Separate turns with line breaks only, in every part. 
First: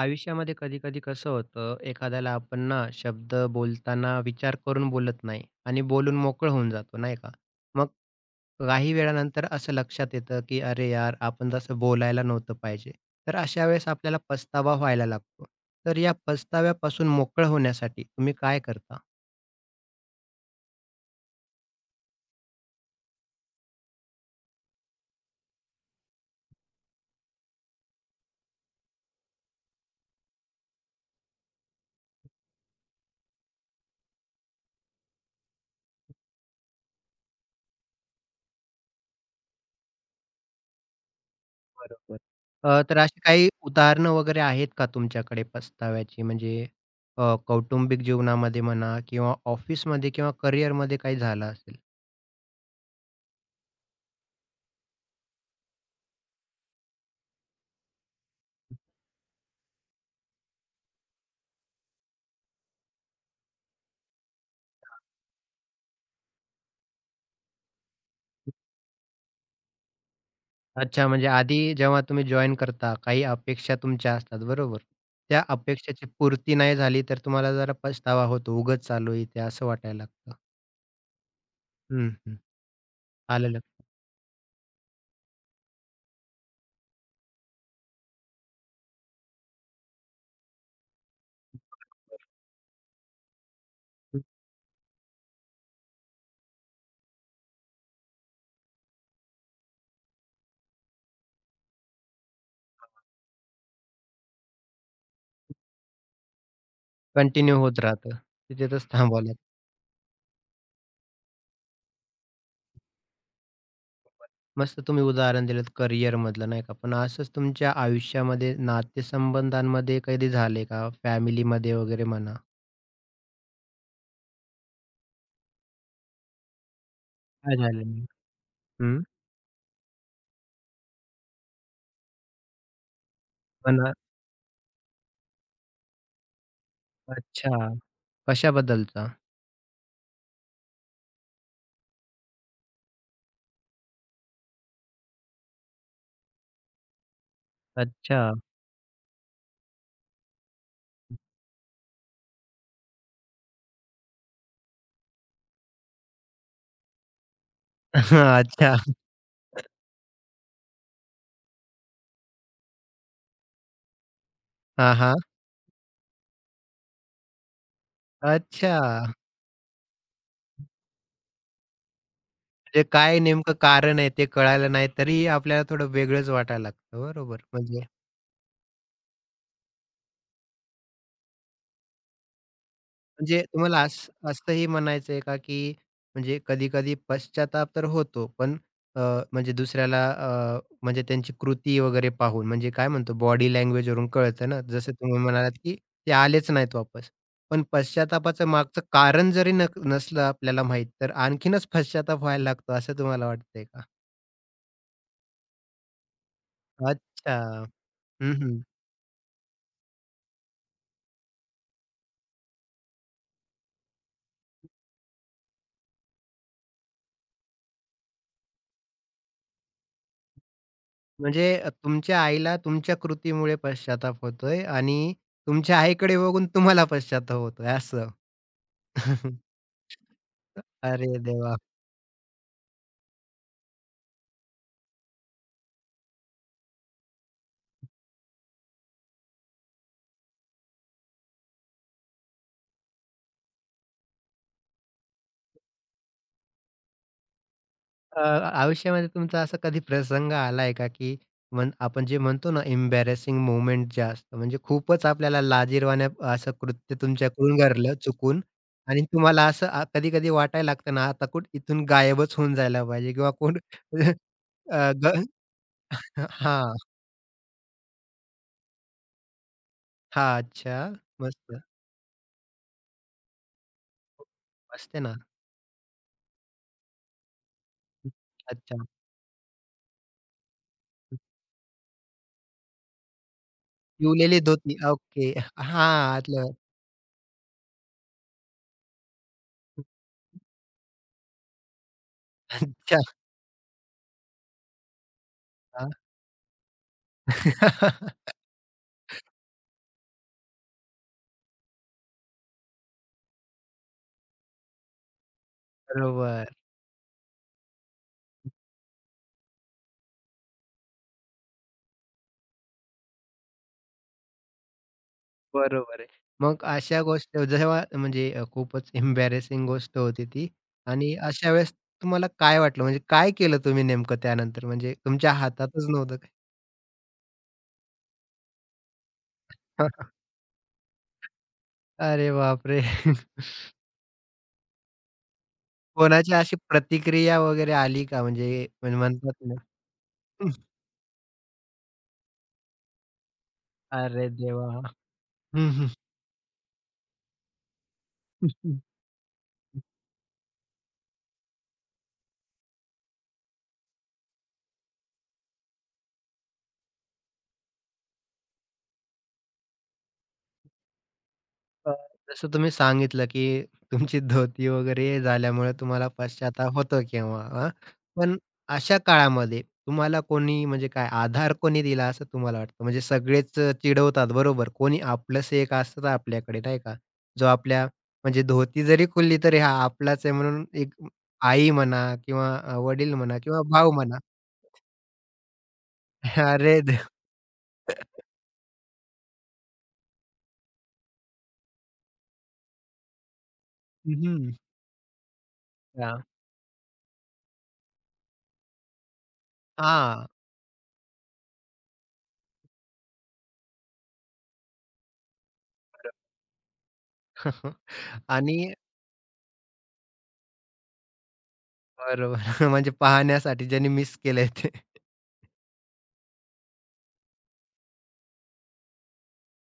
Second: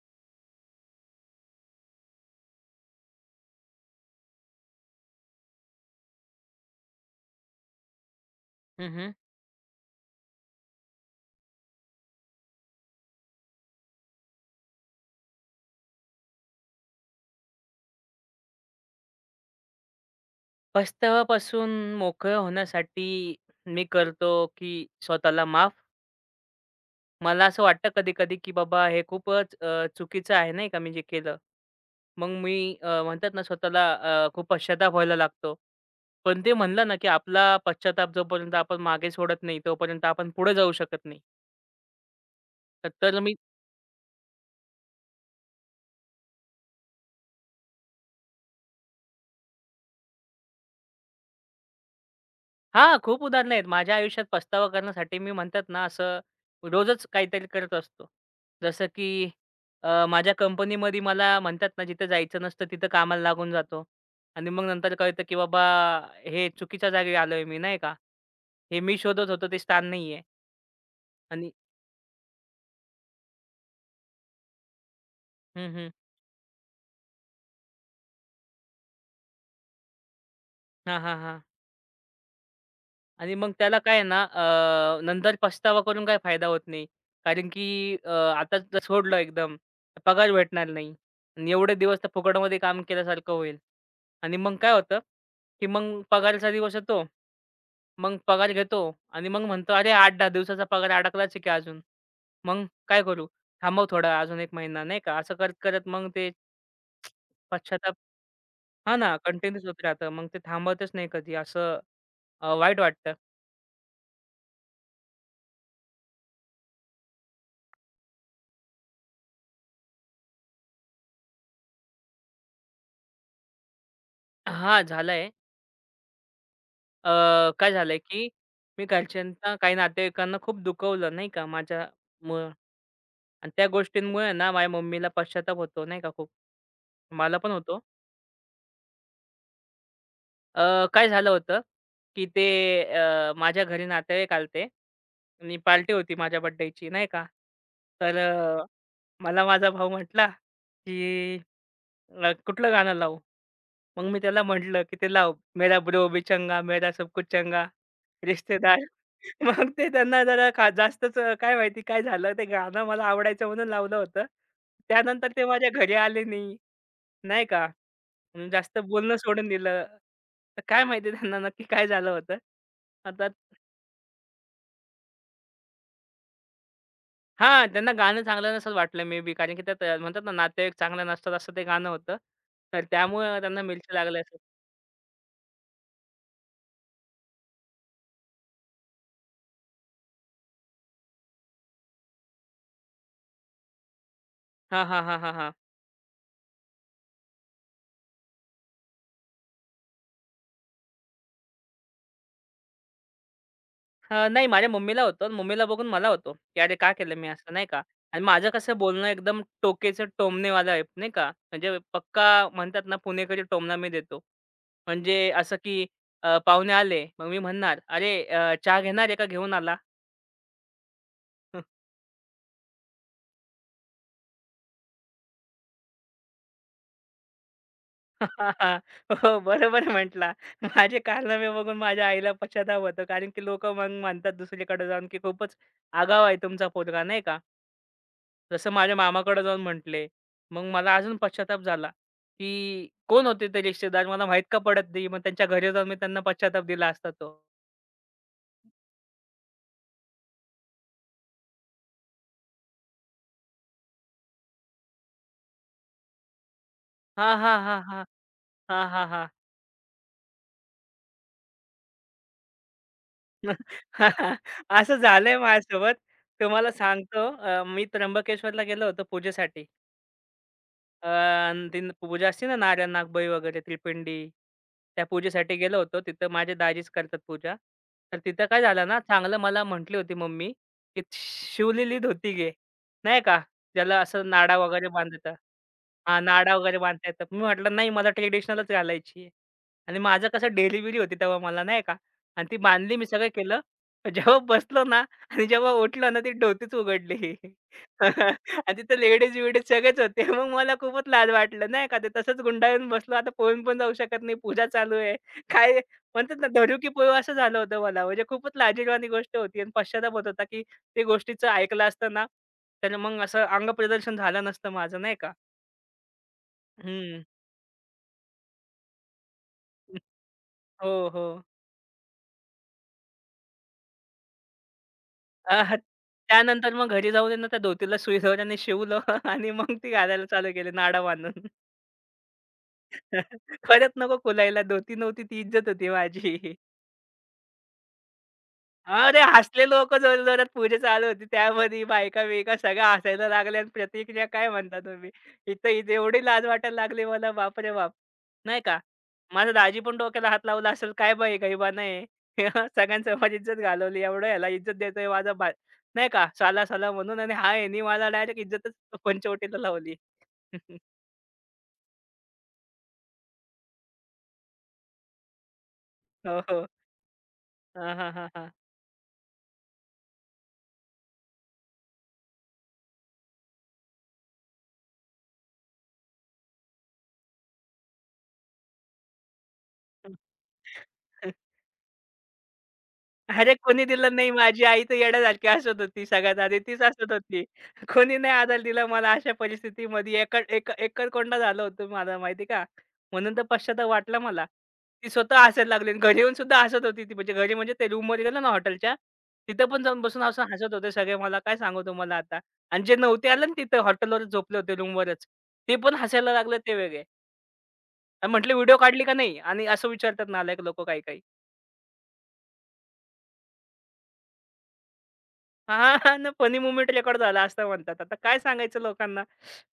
आयुष्यामध्ये कधी-कधी कसं होतं, एखाद्याला आपण ना शब्द बोलताना विचार करून बोलत नाही आणि बोलून मोकळं होऊन जातो, नाही का? मग
हं,
काही
हं.
वेळानंतर असं लक्षात येतं, की "अरे यार, आपण तसं बोलायला नव्हतं पाहिजे." तर अशा वेळेस आपल्याला पस्तावा व्हायला लागतो. तर या पस्ताव्यापासून मोकळं होण्यासाठी तुम्ही काय करता?
पस्ताव्यापासून मोकळं होण्यासाठी मी करतो, की स्वतःला माफ. मला असं वाटतं कधी-कधी, की बाबा हे खूपच चुकीचं आहे नाही का मी जे केलं. मग मी म्हणतात ना स्वतःला खूप पश्चाताप व्हायला लागतो. पण ते म्हणलं ना, की आपला पश्चाताप जोपर्यंत आपण मागे सोडत नाही, तोपर्यंत आपण पुढे जाऊ शकत नाही.
बरोबर.
तर
तर
तर
अशी
मी
काही उदाहरणं वगैरे आहेत का तुमच्याकडे पस्ताव्याची? म्हणजे कौटुंबिक जीवनामध्ये म्हणा किंवा ऑफिसमध्ये किंवा करिअरमध्ये काही झालं असेल?
हां, खूप उदाहरणं आहेत. माझ्या आयुष्यात पस्तावा करण्यासाठी मी म्हणतात ना, असं रोजच काहीतरी करत असतो. जसं की माझ्या कंपनीमध्ये मला म्हणतात ना, जिथं जायचं नसतं तिथं कामाला लागून जातो आणि मग नंतर कळतं, की बाबा हे चुकीच्या जागी आलोय मी, नाही का. हे मी शोधत होतो ते स्थान नाहीये
अच्छा, म्हणजे
आणि
आधी जेव्हा तुम्ही जॉइन करता, काही अपेक्षा तुमच्या असतात, बरोबर? त्या
हं, हं.
अपेक्षेची पूर्ती नाही झाली, तर तुम्हाला जरा पछतावा होतो. उगाच चालू इथे असं वाटायला लागतं.
हां, हां, हां.
हं, हं.
आणि
आलं
मग त्याला
लक्षात.
काय आहे ना नंतर पछतावा करून काही फायदा होत नाही. कारण की आता जर सोडलं एकदम तर पगार भेटणार नाही आणि एवढे दिवस तर फुकटमध्ये काम केल्यासारखं होईल. आणि मग काय होतं, की मग पगारचा दिवस येतो. मग पगार घेतो आणि मग म्हणतो, "अरे 8-10 दिवसाचा पगार अडकलाच आहे की अजून. मग काय करू? थांबव थोडा अजून 1 महिना." नाही का? असं करत-करत मग ते
कंटिन्यू होत
पश्चाताप
राहतं. तिथेच
हां ना,
थांबावं लागतं.
कंटिन्यूच होत राहतं. मग ते थांबवतच नाही कधी असं वाईट वाटतं.
मस्त तुम्ही उदाहरण दिलंत करिअरमधलं, नाही का? पण असंच तुमच्या आयुष्यामध्ये नातेसंबंधांमध्ये कधी झाले का? फॅमिलीमध्ये वगैरे म्हणा?
हां, झालंय.
काय
काय झालंय,
झालं?
की मी
हं.
घरच्यांना, काही नातेवाईकांना खूप दुखवलं नाही का माझ्यामुळं आणि त्या
पण
गोष्टींमुळे ना माझ्या मम्मीला पश्चाताप होतो नाही का खूप. मला पण
अच्छा.
होतो.
कशाबद्दलचा?
अ, काय झालं होतं, की ते माझ्या घरी नातेवाईक आले आणि पार्टी होती माझ्या बर्थडेची नाही का. तर
अच्छा.
मला माझा भाऊ म्हटला, की "कुठलं गाणं लावू?" मग मी त्याला म्हटलं, की ते लाव मेरा ब्रो भी चंगा, मेरा सब कुछ चंगा,
अच्छा.
रिश्तेदार. मग ते त्यांना जरा खा जास्तच काय माहिती काय झालं, ते गाणं मला आवडायचं म्हणून लावलं होतं.
हां, हां.
त्यानंतर ते माझ्या घरी आले नाही, नाही का. म्हणून
अच्छा.
जास्त बोलणं सोडून दिलं. तर काय माहिती त्यांना नक्की काय झालं होतं.
म्हणजे काय
आता
नेमकं कारण आहे ते कळालं नाही तरी आपल्याला थोडं वेगळंच वाटायला लागतं. बरोबर.
हां,
म्हणजे
त्यांना गाणं चांगलं नसेल वाटलं मे बी कारण की त्यात म्हणतात ना, नातेवाईक चांगले नसतात असं ते गाणं होतं. तर त्यामुळे
म्हणजे
त्यांना
तुम्हाला
मिरची
अस
लागली असेल.
असंही म्हणायचं आहे का, की म्हणजे कधी-कधी पश्चाताप तर होतो, पण अ, म्हणजे दुसऱ्याला म्हणजे त्यांची कृती वगैरे पाहून म्हणजे काय म्हणतो बॉडी लँग्वेजवरून कळतं ना,
हां,
जसं
हां, हां,
तुम्ही
हां, हां.
म्हणालात, की ते आलेच नाहीत वापस. पण पश्चातापाचं मागचं कारण जरी नसलं आपल्याला माहीत, तर आणखीनच पश्चाताप व्हायला लागतो असं तुम्हाला वाटतंय का?
नाही माझ्या मम्मीला होतं. मम्मीला बघून मला होतो, की "अरे का केलं मी
अच्छा.
असं?" नाही का. आणि
हं,
माझं
हं.
कसं बोलणं एकदम टोकेचं टोमणेवालं आहे नाही का. म्हणजे पक्का म्हणतात ना, पुणेकरी टोमणा मी देतो. म्हणजे असं की पाहुणे आले, मग मी म्हणणार, "अरे चहा घेणार आहे का घेऊन आला?"
म्हणजे तुमच्या आईला तुमच्या कृतीमुळे पश्चाताप होतोय आणि तुमच्या आईकडे बघून तुम्हाला पश्चाताप होतोय असं.
हो, बरोबर म्हटला. माझे
अरे
कारनामे
देवा!
बघून माझ्या आईला पश्चाताप होतो. कारण की लोकं मग म्हणतात दुसरीकडे जाऊन, की खूपच आगाऊ आहे तुमचा पोरगा, नाही का. जसं माझ्या मामाकडे जाऊन म्हटले. मग मला अजून पश्चाताप झाला, की कोण होते ते रिश्तेदार मला माहीत का पडत नाही. मग त्यांच्या घरी जाऊन मी त्यांना पश्चाताप दिला असता तो.
अ, आयुष्यामध्ये तुमचा असा कधी प्रसंग आलाय का, की आपण जे म्हणतो ना एम्बॅरसिंग मोमेंट जे असतं, म्हणजे खूपच आपल्याला लाजिरवाण्या असं कृत्य
हां,
तुमच्याकडून
हां, हां,
घडलं
हां.
चुकून
हां,
आणि
हां, हां.
तुम्हाला असं कधी-कधी वाटायला लागतं ना, आता कुठं इथून गायबच होऊन जायला पाहिजे किंवा कोण अ,
असं
ग
झालंय माझ्यासोबत. तुम्हाला
हां.
सांगतो मी त्र्यंबकेश्वरला गेलो होतो पूजेसाठी.
हां, अच्छा. मस्त.
आणि ती पूजा असते ना नारायण नागबळी वगैरे त्रिपिंडी.
मस्त आहे
त्या
ना.
पूजेसाठी गेलो होतो. तिथं माझे दाजीच करतात पूजा. तर तिथं काय
अच्छा.
झालं ना, चांगलं मला म्हटली होती मम्मी, की "शिवलेली धोती घे." नाही का, ज्याला असं
पिवलेली
नाडा
धोती.
वगैरे
ओके.
बांधता
हां,
हां, नाडा
आलं.
वगैरे बांधता येतात. मी म्हटलं, "नाही, मला ट्रेडिशनलच घालायची आहे." आणि माझं कसं डेली होती तेव्हा मला नाही का आणि ती बांधली.
अच्छा.
मी सगळं केलं. जेव्हा बसलो ना आणि जेव्हा उठलो ना, ती धोतीच उघडली. आणि तिथे लेडीज-बिडीज सगळेच होते. मग मला खूपच लाज वाटलं नाही का. ते तसंच गुंडाळून बसलो. आता पळून पण जाऊ शकत नाही. पूजा चालू आहे. काय म्हणतात ना,
बरोबर.
धरू की पळू असं झालं होतं मला. म्हणजे खूपच लाजिरवाणी गोष्ट होती आणि पश्चाताप होत होता, की ते गोष्टीचं ऐकलं असतं ना, तर मग असं अंगप्रदर्शन झालं नसतं माझं नाही का.
बरोबर आहे. मग अशा
हं.
गोष्ट जेव्हा म्हणजे खूपच एम्बॅरेसिंग गोष्ट होती ती
हो,
आणि
हो.
अशा वेळेस तुम्हाला काय वाटलं? म्हणजे काय केलं तुम्ही नेमकं त्यानंतर? म्हणजे तुमच्या
अ,
हातातच नव्हतं काही?
त्यानंतर मग घरी जाऊन आहे ना, त्या धोतीला सुईदोऱ्याने शिवलं आणि मग ती घालायला चालू केली नाडा बांधून.
अरे बापरे!
खरंच नको खुलायला. धोती नव्हती ती इज्जत होती
कोणाची
माझी.
अशी प्रतिक्रिया वगैरे आली का? म्हणजे
अरे,
म्हणतात ना
हसले लोकं जोरजोरात पूजा चालू होती. त्यामध्ये बायका-बियका सगळ्या हसायला लागल्या आणि प्रतिक्रिया
अरे
काय म्हणता
देवा!
तुम्ही. इथं
हं,
इथे एवढी लाज वाटायला लागली मला बाप रे बाप! नाही का?
हं.
माझा दाजी पण डोक्याला हात लावला असेल, "काय बाई गरीबानं आहे. सगळ्यांसमोर इज्जत घालवली. एवढं ह्याला इज्जत देतोय माझा बा" नाही का, साला-साला म्हणून आणि हा ह्यानी मला डायरेक्ट इज्जतच पंचवटीला लावली.
अ, जसं तुम्ही सांगितलं, की तुमची धोती वगैरे झाल्यामुळे तुम्हाला
हो, हो.
पश्चाताप होतो केव्हा हां.
हां, हां, हां,
पण
हां.
अशा काळामध्ये तुम्हाला कोणी म्हणजे काय आधार कोणी दिला असं तुम्हाला वाटतं? म्हणजे सगळेच चिडवतात बरोबर. कोणी आपलंसं एक असतं आपल्याकडे नाही का? जो आपल्या म्हणजे धोती जरी खुलली तरी हा आपलाच आहे म्हणून एक आई म्हणा किंवा वडील म्हणा
अरे,
किंवा
कोणी
भाऊ
दिलं
म्हणा.
नाही. माझी आई तर येड्यासारखी हसत होती. सगळ्यात आधी
अरे
तीच
देव!
हसत होती. कोणी नाही आधार दिला मला अशा परिस्थितीमध्ये. एका एक एकरकोंडा झालं होतं मला माहिती का? म्हणून तर पश्चाताप वाटला
हं,
मला.
हं.
ती स्वतः हसायला लागली आणि घरी येऊन सुद्धा हसत होती ती. म्हणजे घरी म्हणजे ते रूममध्ये गेलो ना हॉटेलच्या, तिथं पण जाऊन बसून
हां.
असं हसत होते सगळे. मला काय सांगू तुम्हाला आता. आणि जे नव्हते आले ना तिथं हॉटेलवरच झोपले होते रूमवरच. ते पण हसायला लागले ते वेगळे. आणि म्हटले
आणि
व्हिडिओ काढली का नाही? आणि असं विचारतात नालायक लोकं काही-काही.
बरोबर. म्हणजे पाहण्यासाठी ज्यांनी मिस केलंय ते.
हां, हां ना फनी मोमेंट रेकॉर्ड झाला असं म्हणतात. आता काय सांगायचं लोकांना?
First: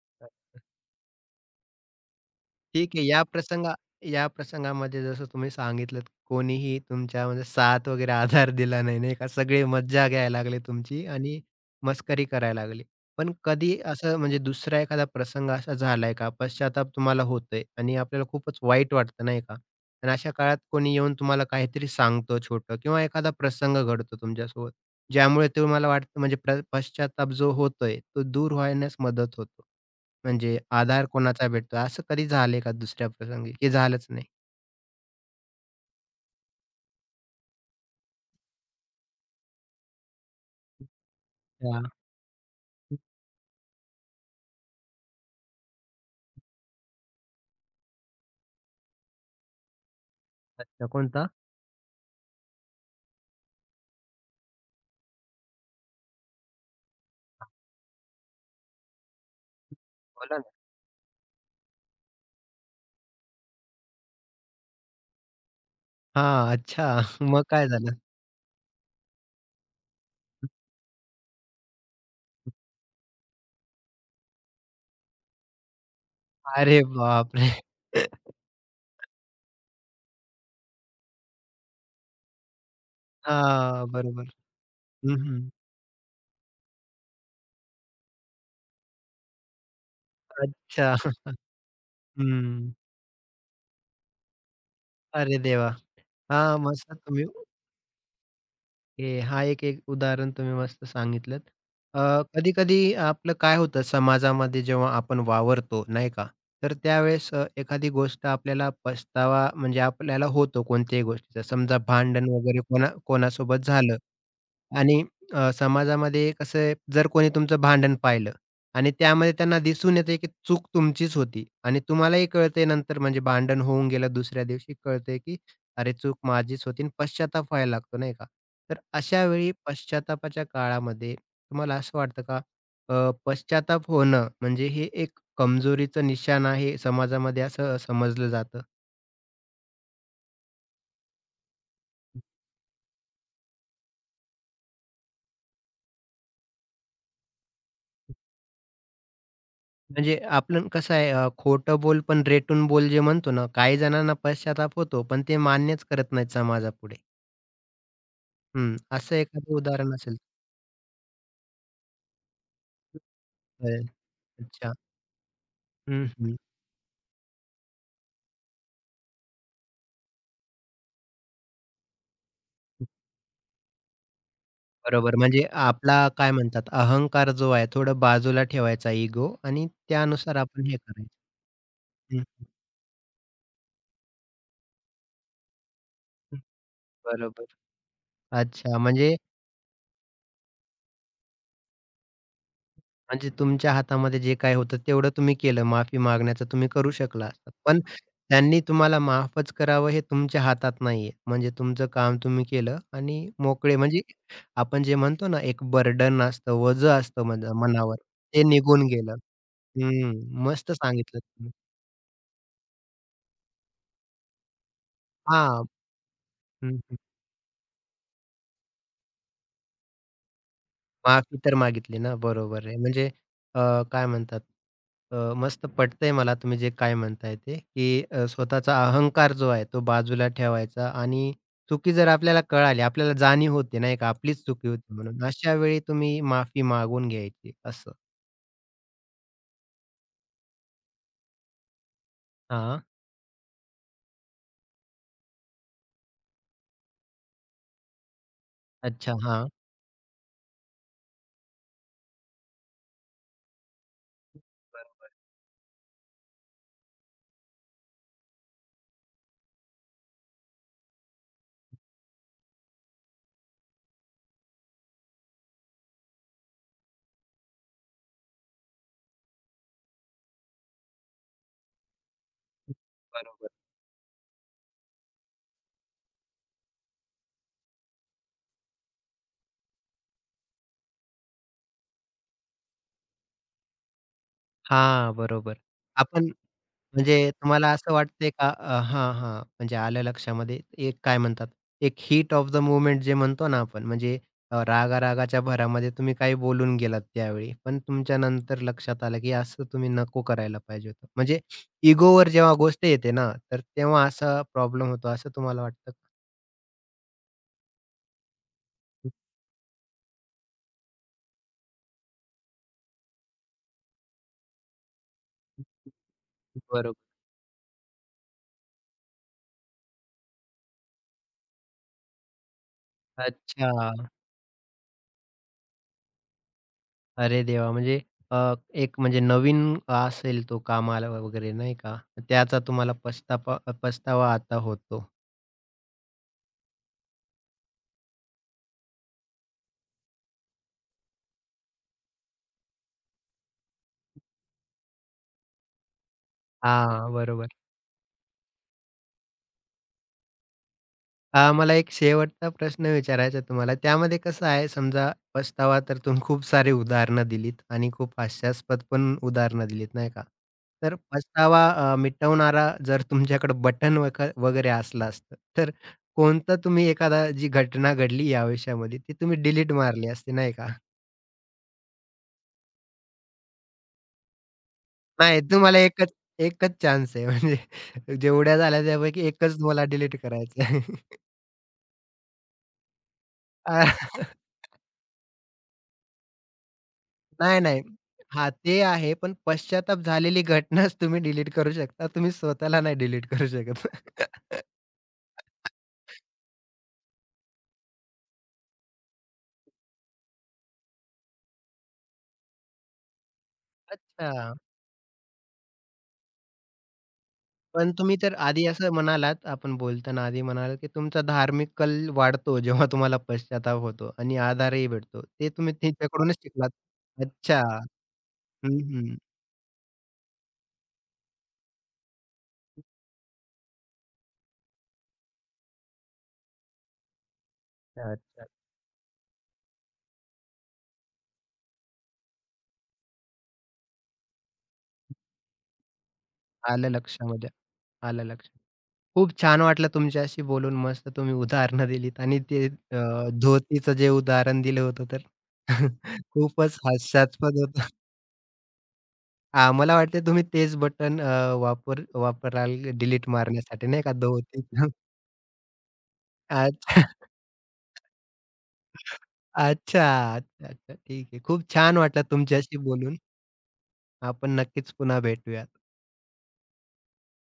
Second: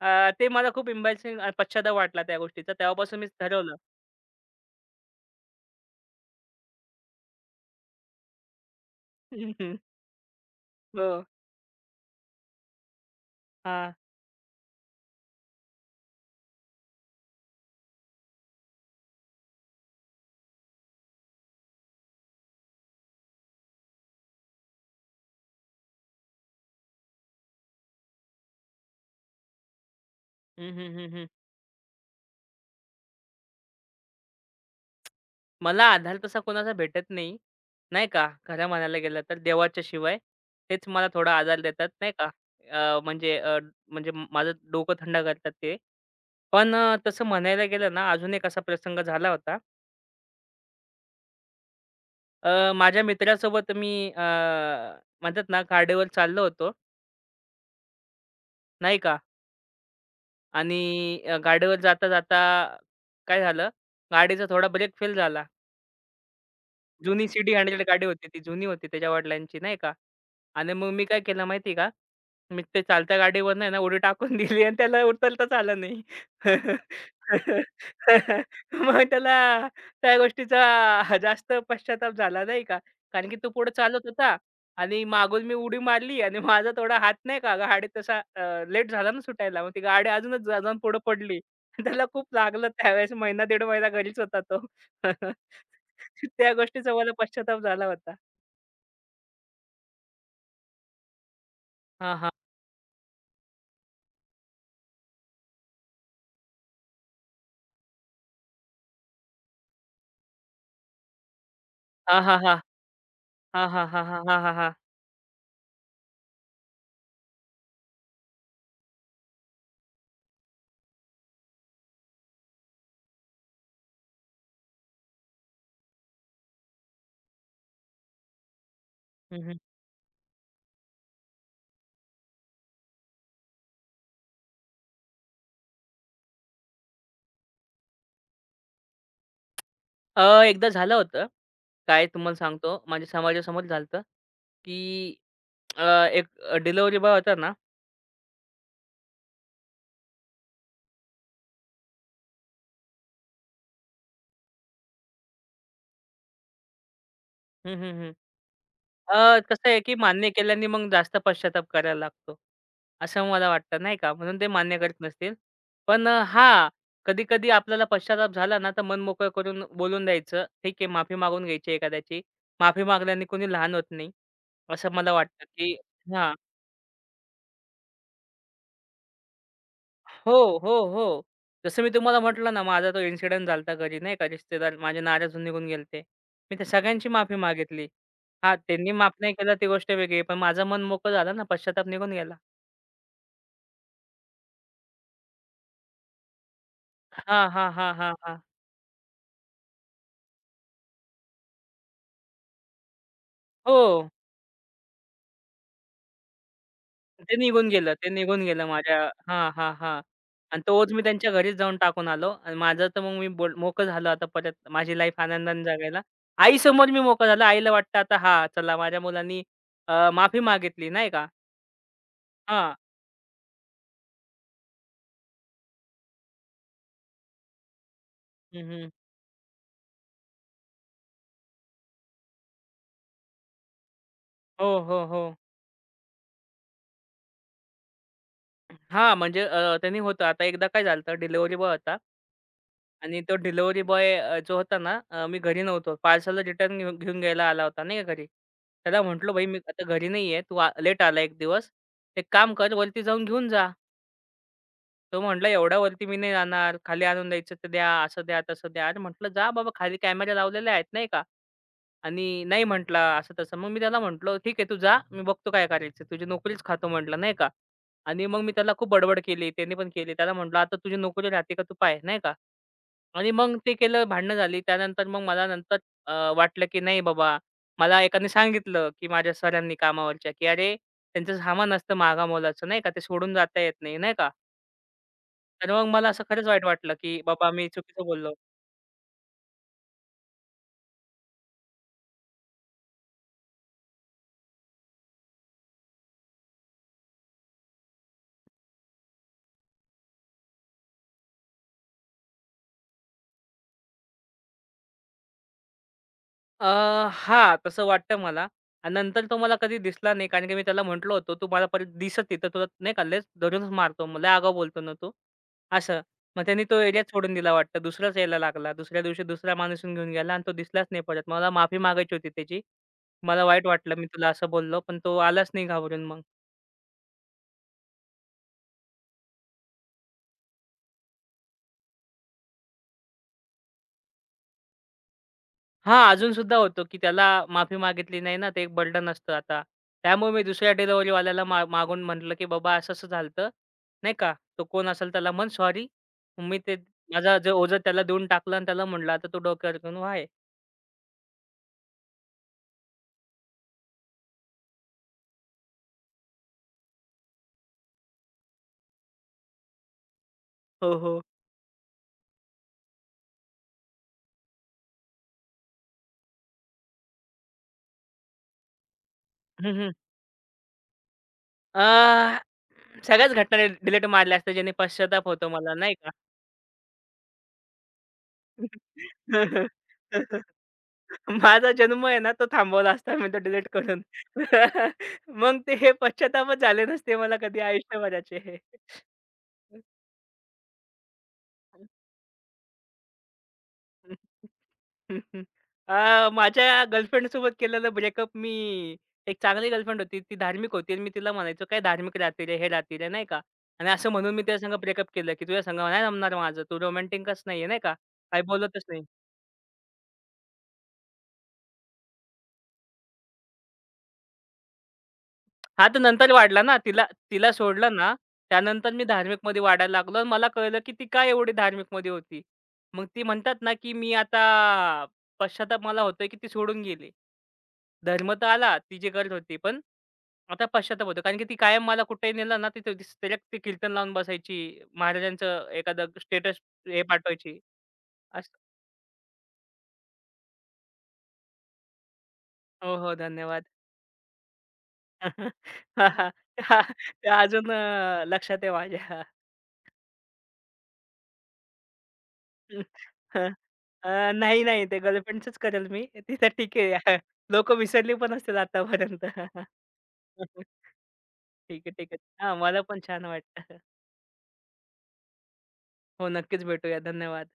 ते मला खूप एम्बॅरसिंग पश्चाताप वाटला त्या गोष्टीचा.
ठीक आहे.
तेव्हापासून मीच ठरवलं.
या प्रसंगामध्ये जसं तुम्ही सांगितलंत, कोणीही तुमच्या म्हणजे साथ वगैरे आधार दिला नाही, नाही का? सगळे
हं,
मज्जा घ्यायला लागले तुमची
हो.
आणि मस्करी करायला लागले. पण कधी
हां.
असं म्हणजे दुसरा एखादा प्रसंग असा झालाय का? पश्चाताप तुम्हाला होतोय आणि आपल्याला खूपच वाईट वाटतं, नाही का? आणि अशा काळात कोणी येऊन तुम्हाला काहीतरी सांगतं छोटं किंवा एखादा प्रसंग घडतो तुमच्यासोबत, ज्यामुळे तुम्हाला वाटतं म्हणजे पश्चाताप जो होतोय, तो दूर होण्यास मदत होतो. म्हणजे
हं, हं,
आधार
हं, हं.
कोणाचा भेटतो असं कधी झालंय का दुसऱ्या प्रसंगी, की झालंच नाही?
मला आधार तसा कोणाचा भेटत नाही, नाही का. खरं म्हणायला गेलं तर देवाच्या शिवाय. तेच मला थोडा आधार
अच्छा.
देतात नाही का. अ, म्हणजे अ, म्हणजे माझं डोकं थंड करतात ते. पण तसं म्हणायला गेलं ना अजून एक असा प्रसंग झाला होता.
अच्छा, कोणता?
माझ्या मित्रासोबत मी म्हणतात ना गाडीवर चाललो होतो. नाही का
बोला ना.
आणि गाडीवर जाता-जाता काय झालं, गाडीचा थोडा ब्रेक फेल झाला.
हां, अच्छा.
जुनी
मग
सिटी
काय
हंड्रेड
झालं?
गाडी होती ती जुनी होती त्याच्या वडिलांची नाही का. आणि मग मी काय केलं माहिती आहे का? मी ते चालत्या गाडीवरनं आहे ना उडी टाकून दिली आणि त्याला उचलताच आलं नाही.
अरे बापरे!
मग त्याला त्या गोष्टीचा जास्त पश्चाताप झाला नाही का. कारण की तो पुढे
हां,
चालत
बरोबर.
होता आणि
हं,
मागून
हं.
मी उडी मारली आणि माझा थोडा हात नाही का गाडी तसा लेट झाला ना सुटायला. मग ती गाडी अजूनच जाऊन
अच्छा.
पुढे पडली. त्याला खूप लागलं
हं.
त्यावेळेस महिना दीड महिना घरीच होता तो.
अरे देवा!
त्या
हां, मस्त
गोष्टीचा मला
तुम्ही
पश्चाताप झाला होता.
हे हा एक-एक उदाहरण तुम्ही मस्त सांगितलंत.
हां, हां.
कधी-कधी आपलं काय होतं समाजामध्ये जेव्हा आपण वावरतो, नाही का? तर त्यावेळेस एखादी गोष्ट आपल्याला पछतावा म्हणजे आपल्याला होतो कोणत्याही गोष्टीचा. समजा
हां,
भांडण
हां, हां.
वगैरे कोणा कोणासोबत
हां, हां,
झालं
हां, हां, हां, हां, हां.
आणि समाजामध्ये कसं आहे, जर कोणी तुमचं भांडण पाहिलं आणि त्यामध्ये त्यांना दिसून येते की चूक तुमचीच होती आणि तुम्हालाही कळतंय नंतर म्हणजे भांडण होऊन गेलं दुसऱ्या दिवशी कळतंय की अरे चूक माझीच होती आणि पश्चाताप व्हायला लागतो नाही का? तर अशा
हं,
वेळी
हं.
पश्चातापाच्या काळामध्ये तुम्हाला असं वाटतं का पश्चाताप होणं म्हणजे हे एक कमजोरीचं निशाण आहे समाजामध्ये असं समजलं जातं?
एकदा झालं होतं. काय तुम्हाला सांगतो, माझ्या समाजासमोर झालं की अ, एक डिलिव्हरी बॉय होता ना
म्हणजे आपण कसं आहे खोटं बोल पण रेटून बोल जे म्हणतो ना, काही जणांना पश्चाताप होतो, पण ते मान्यच करत नाहीत समाजापुढे.
हं, हं, हं.
हं, असं एखादं
कसं आहे
उदाहरण
की
असेल
मान्य केल्याने मग जास्त पश्चाताप करायला लागतो. असं मला
तर
वाटतं
कळेल.
नाही का? म्हणून ते
अच्छा.
मान्य करत नसतील.
हं,
पण
हं.
हां, कधी-कधी आपल्याला पश्चाताप झाला ना, तर मन मोकळं करून बोलून द्यायचं. ठीक आहे, माफी मागून घ्यायची एखाद्याची. माफी मागल्याने कोणी लहान होत नाही, असं मला
बरोबर. म्हणजे
वाटतं की
आपला काय
हां.
म्हणतात अहंकार जो आहे थोडं बाजूला ठेवायचा इगो आणि
हो,
त्यानुसार आपण
हो,
हे करायचं.
हो. जसं मी तुम्हाला
हं,
म्हटलं ना, माझा तो इन्सिडेंट झाला घरी नाही का, रिश्तेदार माझे नाराज होऊन निघून गेले
हं.
मी त्या सगळ्यांची माफी
बरोबर.
मागितली. हां,
अच्छा
त्यांनी माफ
म्हणजे
नाही केलं ती गोष्ट वेगळी पण माझं मन मोकळं झालं ना, पश्चाताप निघून गेला.
म्हणजे तुमच्या हातामध्ये जे काही होतं तेवढं तुम्ही केलं. माफी मागण्याचं तुम्ही करू शकला
हां,
असतात.
हां,
पण
हां, हां, हां.
त्यांनी तुम्हाला माफच करावं हे तुमच्या हातात नाहीये. म्हणजे तुमचं काम तुम्ही केलं आणि मोकळे म्हणजे
हो.
आपण जे म्हणतो ना, एक बर्डन असतं, ओझं असतं
ते
मन
निघून गेलं,
मनावर,
ते निघून
ते
गेलं
निघून
माझ्या
गेलं.
हां, हां, हां.
हं,
आणि
मस्त
तोच मी
सांगितलं
त्यांच्या
तुम्ही.
घरीच जाऊन टाकून आलो आणि माझं तर मग मी बोल मोकळं झालो आता परत माझी लाईफ आनंदाने
हां.
जगायला. आईसमोर मी मोकळा झालो. आईला वाटतं आता हां, चला माझ्या मुलांनी माफी मागितली नाही का?
माफी तर मागितली ना, बरोबर
हां.
आहे. म्हणजे अ, काय म्हणतात मस्त पटतंय मला तुम्ही जे काय म्हणताय ते, की
हं,
स्वतःचा
हं.
अहंकार जो आहे तो बाजूला ठेवायचा आणि चुकी जर आपल्याला कळाली, आपल्याला जाणीव होते नाही का, आपलीच चुकी
हो,
होती
हो, हो.
म्हणून. अशा वेळी तुम्ही माफी मागून घ्यायची असं.
हां, म्हणजे त्यांनी होतं. आता एकदा काय झालं डिलिव्हरी बॉय होता.
हां.
आणि तो डिलिव्हरी बॉय जो होता ना, मी घरी नव्हतो. पार्सलला रिटर्न घेऊन घेऊन घ्यायला आला होता नाही का घरी. त्याला
अच्छा.
म्हटलं, "भाई
हां.
मी आता घरी नाही आहे. तू लेट आला एक दिवस. एक काम कर वरती जाऊन घेऊन जा."
बरोबर,
तो म्हटला, "एवढ्या वरती मी नाही जाणार. खाली आणून द्यायचं तर द्या, असं द्या, तसं द्या." अरे म्हटलं, "जा बाबा खाली कॅमेरा लावलेले आहेत नाही का." आणि नाही म्हटला असं तसं. मग मी त्याला म्हटलं, "ठीक आहे तू जा. मी बघतो काय करायचं. तुझी नोकरीच खातो" म्हटलं नाही का. आणि मग मी त्याला खूप बडबड केली. त्याने पण केली. त्याला म्हटलं, "आता तुझी नोकरी राहते का तू पाह्य" नाही का. आणि
बरोबर.
मग ते केलं, भांडणं झाली. त्यानंतर मग मला नंतर वाटलं की नाही बाबा, मला एकाने सांगितलं की माझ्या सरांनी कामावरच्या, की "अरे, त्यांचं सामान असतं मागा मोलाचं नाही का, ते सोडून जाता येत नाही." नाही का?
हां, बरोबर.
तर मग मला असं
आपण
खरंच वाईट वाटलं की
म्हणजे
बाबा मी
तुम्हाला असं
चुकीचं
वाटतंय
बोललो.
का हां, हां. म्हणजे आलं लक्षामध्ये. एक काय म्हणतात, एक हीट ऑफ द मोमेंट जे म्हणतो ना आपण, म्हणजे रागा-रागाच्या भरामध्ये तुम्ही काही बोलून गेलात त्यावेळी. पण तुमच्या नंतर लक्षात आलं, की असं तुम्ही नको करायला पाहिजे होतं. म्हणजे इगोवर जेव्हा गोष्ट येते ना, तर तेव्हा असा प्रॉब्लेम होतो असं तुम्हाला वाटतं का?
अ, हां, तसं वाटतं मला. आणि नंतर तो मला कधी दिसला नाही, कारण की मी त्याला म्हटलो होतो, "तू मला परत दिसत तिथं तुला नाही का लयच धरूनच मारतो, मग लय आगाऊ बोलतो ना तू." असं. मग त्यांनी तो एरिया
बरोबर.
सोडून दिला वाटतं. दुसराच यायला लागला. दुसऱ्या दिवशी दुसरा माणूस येऊन घेऊन गेला आणि तो दिसलाच नाही परत. मला माफी मागायची होती त्याची. मला वाईट वाटलं, मी
अच्छा.
तुला असं बोललो, पण तो आलाच नाही घाबरून मग.
अरे देवा! म्हणजे अ, एक म्हणजे नवीन असेल तो कामाला वगैरे नाही का? त्याचा तुम्हाला पछतावा पछतावा आता होतो.
हां, सुद्धा होतो, की त्याला माफी मागितली नाही ना, ते एक बर्डन असतं आता. त्यामुळे मी दुसऱ्या डिलिव्हरीवाल्याला मागून म्हटलं, की "बाबा असं-असं झालं नाही का? तो कोण असेल त्याला म्हण सॉरी. मी ते
हां,
माझा
बरोबर.
जे ओझं त्याला देऊन टाकलं आणि त्याला म्हटलं, आता तू डोक्यावर घेऊन व्हा
मला एक शेवटचा प्रश्न विचारायचा आहे तुम्हाला. त्यामध्ये कसं आहे समजा पछतावा तर तुम्ही खूप सारे उदाहरणं दिलीत आणि खूप हास्यास्पद पण उदाहरणं दिलीत नाही का?
हो,
तर
हो.
पछतावा मिटवणारा जर तुमच्याकडे बटन वगैरे असलं असतं, तर कोणतं तुम्ही एखादा जी घटना घडली या आयुष्यामध्ये ती तुम्ही डिलीट
हं, हं.
मारली असती नाही का?
अ, सगळ्याच घटना डिलीट मारल्या असत्या, ज्याने पश्चाताप
नाही,
होतो मला,
तुम्हाला
नाही
एकच एकच चान्स आहे. म्हणजे जेवढ्या झाल्या त्यापैकी एकच तुम्हाला डिलीट करायचं आहे.
माझा जन्म आहे ना, तो थांबवला असता मी तो डिलीट
अ,
करून. मग ते हे पश्चातापच झाले नसते मला कधी
नाही, नाही. हां,
आयुष्यभराचे.
ते आहे. पण पश्चात्ताप झालेली घटनाच तुम्ही डिलीट करू शकता. तुम्ही स्वतःला नाही डिलीट करू शकत.
माझ्या गर्लफ्रेंडसोबत केलेलं ब्रेकअप मी एक चांगली गर्लफ्रेंड होती. ती धार्मिक होती आणि मी तिला म्हणायचो, "काय धार्मिक राहती रे, हे राहती रे," नाही का? आणि असं म्हणून मी
अच्छा.
तिच्यासंग ब्रेकअप केलं, की "तुझ्यासंग नाही जमणार माझं. तू रोमॅन्टिकच नाही नाही
पण
का?
तुम्ही तर
काही
आधी
बोलतच
असं
नाही.
म्हणालात, आपण बोलताना आधी म्हणालात, की तुमचा धार्मिक कल वाढतो जेव्हा तुम्हाला पश्चात्ताप होतो आणि आधारही भेटतो. ते तुम्ही
हां, तर नंतर
तिच्याकडूनच
वाढला
शिकलात.
ना. तिला तिला
अच्छा.
सोडलं ना,
हं,
त्यानंतर मी
हं.
धार्मिकमध्ये वाढायला लागलो आणि मला कळलं, की ती का एवढी धार्मिकमध्ये होती. मग ती म्हणतात ना, की मी आता पश्चाताप मला होतोय, की ती सोडून गेली. धर्म
अच्छा.
तर आला, ती जे करत होती, पण आता पश्चाताप होतो. कारण की ती कायम मला कुठेही नेलं ना, तिथे तिला ते कीर्तन लावून बसायची. महाराजांचं एखादं स्टेटस
आलं
हे
लक्षामध्ये.
पाठवायची.
आलं
असं
लक्षामध्ये. खूप छान वाटलं तुमच्याशी बोलून. मस्त तुम्ही उदाहरणं दिलीत आणि ते
हो, हो. धन्यवाद.
धोतीचं जे उदाहरण दिलं होतं तर
हां, हां.
खूपच
त्या
हास्यास्पद
अजून
होतं.
लक्षात आहे माझ्या.
हां, मला वाटते तुम्ही तेच बटन अ, वापर वापराल
हं,
डिलीट
हं.
मारण्यासाठी नाही का
नाही, नाही.
धोतीचं?
ते गर्लफ्रेंडचंच करेल मी. ती तर ठीक आहे.
अच्छा,
लोकं विसरली पण असतील आतापर्यंत.
अच्छा, अच्छा, अच्छा. ठीक आहे. खूप
ठीक आहे,
छान
ठीक आहे.
वाटलं
हां,
तुमच्याशी
मला पण
बोलून.
छान वाटलं.
आपण नक्कीच पुन्हा भेटूयात.
हो, नक्कीच भेटूया. धन्यवाद.